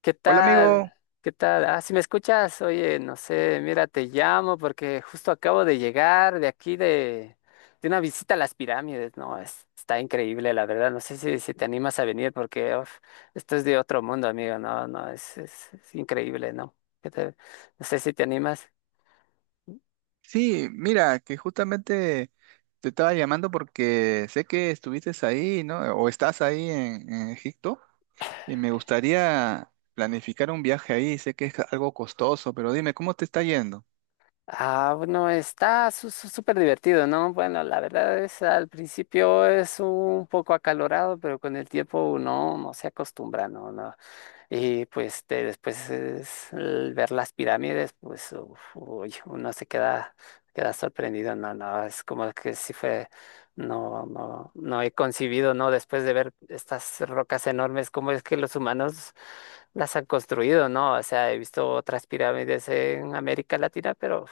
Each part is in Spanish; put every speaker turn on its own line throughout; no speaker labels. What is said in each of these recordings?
¿Qué
Hola
tal?
amigo,
¿Qué tal? Ah, si me escuchas, oye, no sé, mira, te llamo porque justo acabo de llegar de aquí de una visita a las pirámides, ¿no? Está increíble, la verdad. No sé si te animas a venir porque uf, esto es de otro mundo, amigo. No, no, es increíble, ¿no? ¿Qué te- no sé si te animas.
sí, mira, que justamente te estaba llamando porque sé que estuviste ahí, ¿no? O estás ahí en Egipto y me gustaría planificar un viaje ahí, sé que es algo costoso, pero dime, ¿cómo te está yendo?
Ah, bueno, está súper divertido, ¿no? Bueno, la verdad es, al principio es un poco acalorado, pero con el tiempo uno no se acostumbra, ¿no? No, y pues después es el ver las pirámides, pues uf, uy, uno se queda, queda sorprendido, no, no, es como que sí fue, no, no, no he concibido, ¿no? Después de ver estas rocas enormes, cómo es que los humanos las han construido, ¿no? O sea, he visto otras pirámides en América Latina, pero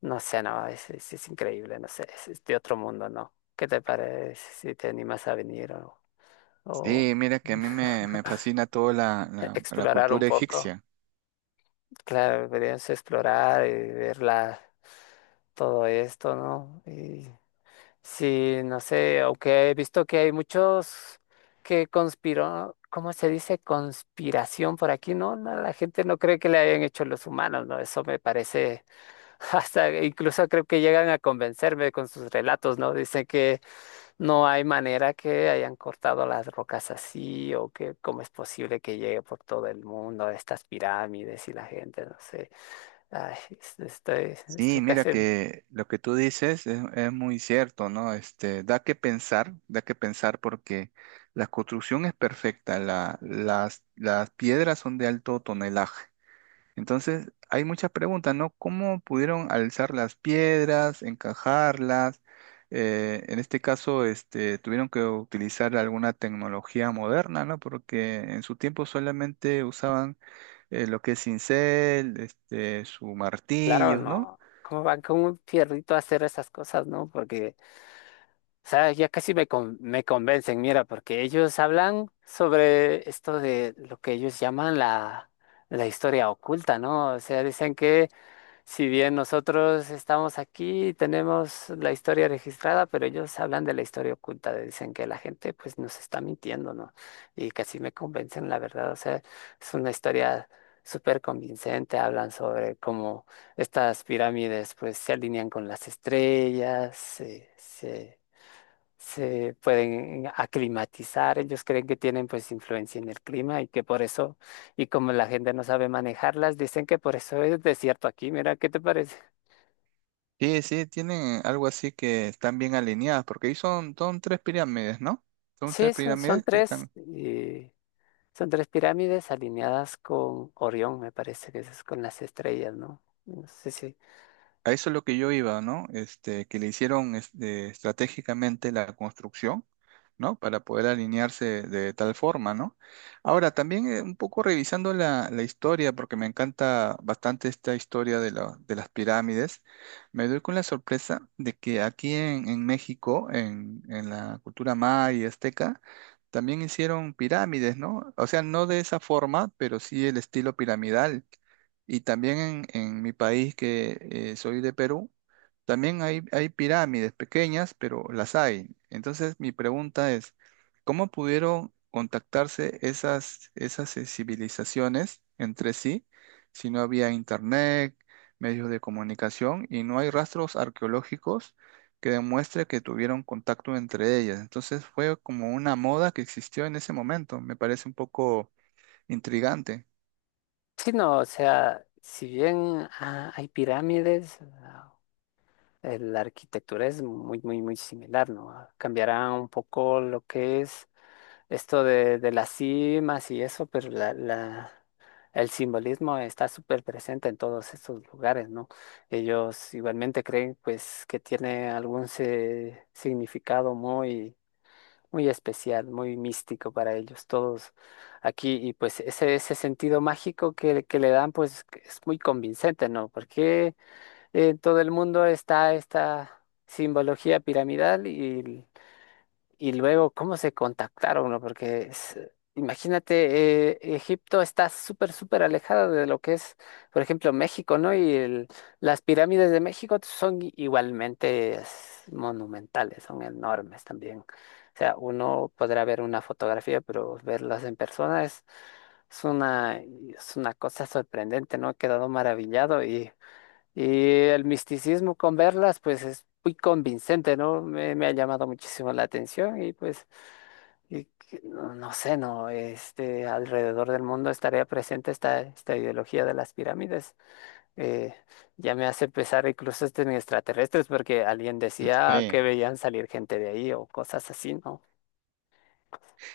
no sé, no, es increíble, no sé, es de otro mundo, ¿no? ¿Qué te parece si te animas a venir o
Sí, mira que a mí me fascina toda la
explorar un
cultura
poco?
egipcia.
Claro, deberíamos explorar y todo esto, ¿no? Y sí, no sé, aunque he visto que hay muchos que conspiró, ¿cómo se dice? Conspiración por aquí, ¿no? No, la gente no cree que le hayan hecho los humanos, ¿no? Eso me parece, hasta incluso creo que llegan a convencerme con sus relatos, ¿no? Dicen que no hay manera que hayan cortado las rocas así o que cómo es posible que llegue por todo el mundo estas pirámides y la gente, no sé. Ay, estoy,
Sí,
estoy
mira
casi,
que lo que tú dices es muy cierto, ¿no? Este, da que pensar porque la construcción es perfecta, las piedras son de alto tonelaje. Entonces, hay muchas preguntas, ¿no? ¿Cómo pudieron alzar las piedras, encajarlas? En este caso, este, tuvieron que utilizar alguna tecnología moderna, ¿no? Porque en su tiempo solamente usaban lo que es cincel, este, su
claro,
martillos, ¿no?
no. ¿Cómo van con un fierrito a hacer esas cosas, no? Porque, o sea, ya casi me, me convencen, mira, porque ellos hablan sobre esto de lo que ellos llaman la, la historia oculta, ¿no? O sea, dicen que si bien nosotros estamos aquí y tenemos la historia registrada, pero ellos hablan de la historia oculta, dicen que la gente pues nos está mintiendo, ¿no? Y casi me convencen, la verdad, o sea, es una historia súper convincente, hablan sobre cómo estas pirámides pues se alinean con las estrellas, se pueden aclimatizar, ellos creen que tienen pues influencia en el clima y que por eso, y como la gente no sabe manejarlas, dicen que por eso es desierto aquí, mira, ¿qué te parece?
Sí, sí, tienen algo así que están bien alineadas, porque ahí son tres pirámides, ¿no? Son
Sí,
tres
son
pirámides que
tres,
están.
son tres pirámides alineadas con Orión, me parece que es con las estrellas, ¿no? No sé si,
A eso es lo que yo iba, ¿no? Este, que le hicieron este, estratégicamente la construcción, ¿no? Para poder alinearse de tal forma, ¿no? Ahora, también un poco revisando la historia, porque me encanta bastante esta historia de, de las pirámides, me doy con la sorpresa de que aquí en México, en la cultura maya y azteca, también hicieron pirámides, ¿no? O sea, no de esa forma, pero sí el estilo piramidal. Y también en mi país, que soy de Perú, también hay pirámides pequeñas, pero las hay. Entonces, mi pregunta es, ¿cómo pudieron contactarse esas civilizaciones entre sí si no había internet, medios de comunicación y no hay rastros arqueológicos que demuestre que tuvieron contacto entre ellas? Entonces, fue como una moda que existió en ese momento. Me parece un poco intrigante.
sí, no, o sea, si bien ah, hay pirámides, la arquitectura es muy, muy, muy similar, ¿no? Cambiará un poco lo que es esto de las cimas y eso, pero la, el simbolismo está súper presente en todos estos lugares, ¿no? Ellos igualmente creen pues que tiene algún significado muy, muy especial, muy místico para ellos todos aquí y pues ese sentido mágico que le dan pues que es muy convincente, ¿no? Porque en todo el mundo está esta simbología piramidal y luego cómo se contactaron, ¿no? Porque imagínate, Egipto está súper, súper alejada de lo que es, por ejemplo, México, ¿no? Las pirámides de México son igualmente es, monumentales, son enormes también. O sea, uno podrá ver una fotografía, pero verlas en persona es una cosa sorprendente, ¿no? He quedado maravillado y... Y el misticismo con verlas, pues es muy convincente, ¿no? Me ha llamado muchísimo la atención y pues, y no, no sé, ¿no? Este, alrededor del mundo estaría presente esta, esta ideología de las pirámides. Eh, ya me hace pensar incluso este en extraterrestres, porque alguien decía que
Sí.
veían salir gente de ahí o cosas así, ¿no?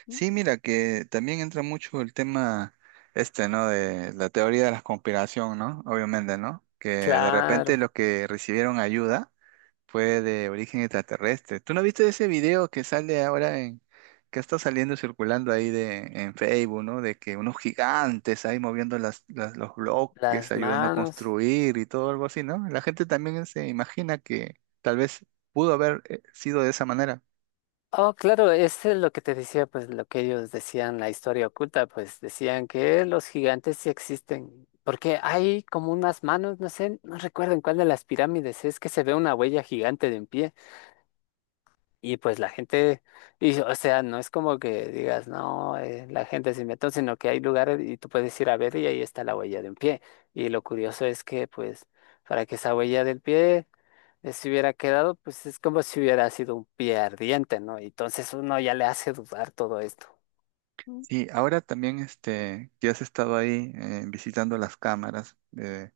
Sí, mira, que también entra mucho el tema este, ¿no? De la teoría de la conspiración, ¿no? Obviamente, ¿no? Que de
Claro,
repente los que recibieron ayuda fue de origen extraterrestre. ¿Tú no viste ese video que sale ahora en, que está saliendo circulando ahí de, en Facebook, ¿no? De que unos gigantes ahí moviendo los bloques,
las
ayudando a
manos.
construir y todo algo así, ¿no? La gente también se imagina que tal vez pudo haber sido de esa manera.
Oh, claro, es lo que te decía, pues lo que ellos decían, la historia oculta, pues decían que los gigantes sí existen, porque hay como unas manos, no sé, no recuerdo en cuál de las pirámides es que se ve una huella gigante de un pie y pues la gente, y, o sea, no es como que digas, no, la gente se inventó, sino que hay lugares y tú puedes ir a ver y ahí está la huella de un pie. Y lo curioso es que pues para que esa huella del pie se hubiera quedado, pues es como si hubiera sido un pie ardiente, ¿no? Y entonces uno ya le hace dudar todo esto.
Sí, ahora también este, que has estado ahí visitando las cámaras de-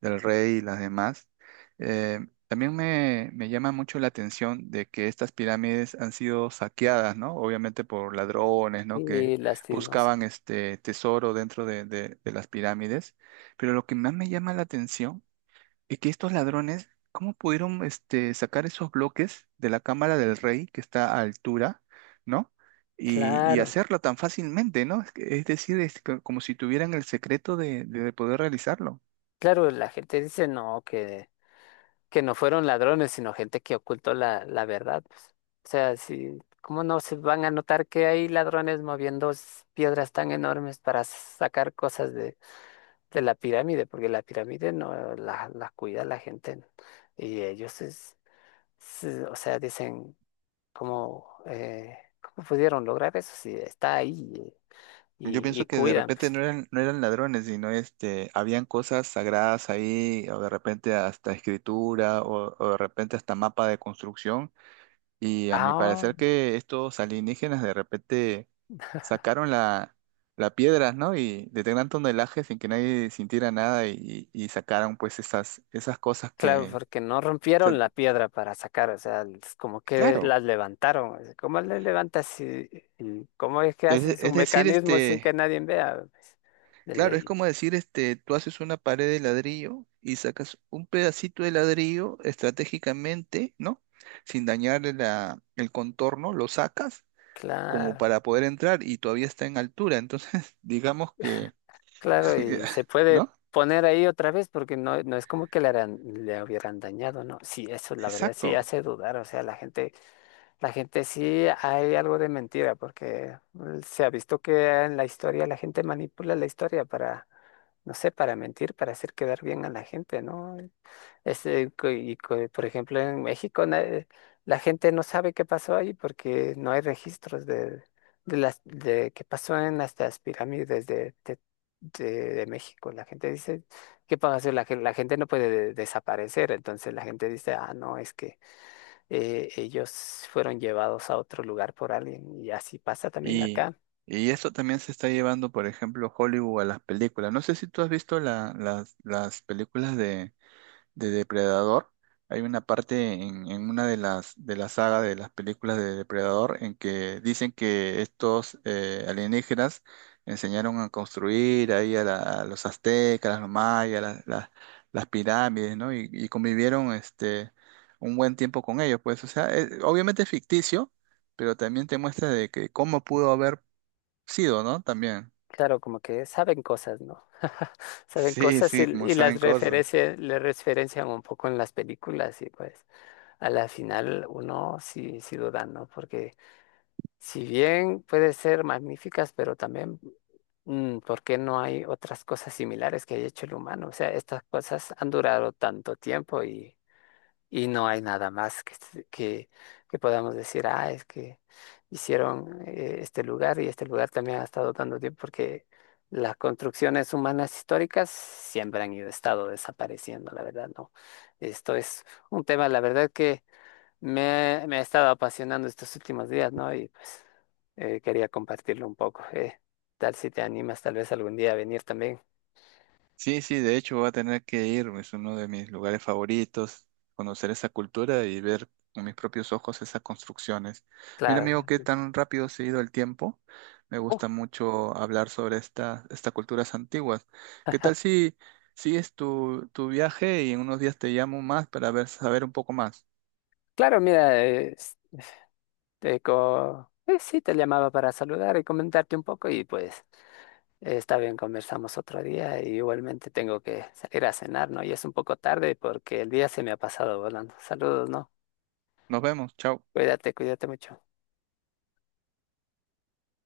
del rey y las demás, eh, también me llama mucho la atención de que estas pirámides han sido saqueadas, ¿no? Obviamente por ladrones, ¿no? Que
Y lastimosa.
buscaban este tesoro dentro de, de las pirámides. Pero lo que más me llama la atención y que estos ladrones, ¿cómo pudieron este, sacar esos bloques de la cámara del rey que está a altura, ¿no? Y
Claro,
hacerlo tan fácilmente, ¿no? Es, es decir, es como si tuvieran el secreto de poder realizarlo.
claro, la gente dice no, que no fueron ladrones, sino gente que ocultó la, la verdad pues. O sea, si, ¿cómo no se van a notar que hay ladrones moviendo piedras tan enormes para sacar cosas de la pirámide? Porque la pirámide no la, la cuida la gente, ¿no? Y ellos es, o sea, dicen. ¿Cómo, cómo pudieron lograr eso si está ahí
Yo
y
pienso que de
cuidan
repente
pues?
no eran, no eran ladrones, sino este, habían cosas sagradas ahí, o de repente hasta escritura, o de repente hasta mapa de construcción. Y a mi
Ah,
parecer que estos alienígenas de repente sacaron la piedra, ¿no? Y de gran tonelaje sin que nadie sintiera nada y, y sacaron pues esas cosas
claro,
que...
porque no
O sea,
rompieron la piedra para sacar, o sea, es como que
claro,
las levantaron, o sea, ¿cómo las levantas y cómo es que haces un
es decir,
mecanismo sin
este,
que nadie vea pues, de
claro, es
ley?
como decir, este, tú haces una pared de ladrillo y sacas un pedacito de ladrillo estratégicamente, ¿no? Sin dañar la, el contorno, lo sacas como
Claro,
para poder entrar y todavía está en altura. Entonces, digamos que...
claro, y se puede
¿No?
poner ahí otra vez porque no, no es como que le, le hubieran dañado, ¿no? Sí, eso la verdad sí
Exacto.
hace dudar, o sea, la gente sí hay algo de mentira, porque se ha visto que en la historia la gente manipula la historia para, no sé, para mentir, para hacer quedar bien a la gente, ¿no? Este, por ejemplo, en México la gente no sabe qué pasó ahí porque no hay registros de las de qué pasó en las pirámides de México. La gente dice, ¿qué pasó? La, la gente no puede desaparecer, entonces la gente dice, ah, no, es que ellos fueron llevados a otro lugar por alguien y así pasa también
Y,
acá.
y eso también se está llevando, por ejemplo, Hollywood a las películas. No sé si tú has visto las películas de Depredador. Hay una parte en una de las de la saga de las películas de Depredador en que dicen que estos alienígenas enseñaron a construir ahí a, a los aztecas, los mayas, las pirámides, ¿no? Y convivieron este un buen tiempo con ellos, pues, o sea, obviamente es ficticio, pero también te muestra de que cómo pudo haber sido, ¿no? También.
Claro, como que saben cosas, ¿no? Saben
Sí,
cosas
sí, como
y
saben
las
cosas.
referencias, le referencian un poco en las películas y pues a la final uno sí, sí duda, ¿no? Porque si bien puede ser magníficas, pero también, ¿por qué no hay otras cosas similares que haya hecho el humano? O sea, estas cosas han durado tanto tiempo y no hay nada más que, que podamos decir, ah, es que hicieron este lugar y este lugar también ha estado dando tiempo porque las construcciones humanas históricas siempre han ido, estado desapareciendo, la verdad, ¿no? Esto es un tema, la verdad, que me ha estado apasionando estos últimos días, ¿no? Y pues quería compartirlo un poco. Tal si te animas tal vez algún día a venir también.
Sí, sí, de hecho voy a tener que ir, es uno de mis lugares favoritos, conocer esa cultura y ver con mis propios ojos esas construcciones. Mira,
Claro.
amigo, qué tan rápido se ha ido el tiempo. Me
Oh,
gusta mucho hablar sobre esta, estas culturas antiguas. ¿Qué tal si sigues tu viaje y en unos días te llamo más para ver, saber un poco más?
claro, mira. Sí, te llamaba para saludar y comentarte un poco y pues está bien, conversamos otro día y igualmente tengo que salir a cenar, ¿no? Y es un poco tarde porque el día se me ha pasado volando. Saludos, ¿no?
Nos vemos, chao.
Cuídate, cuídate mucho.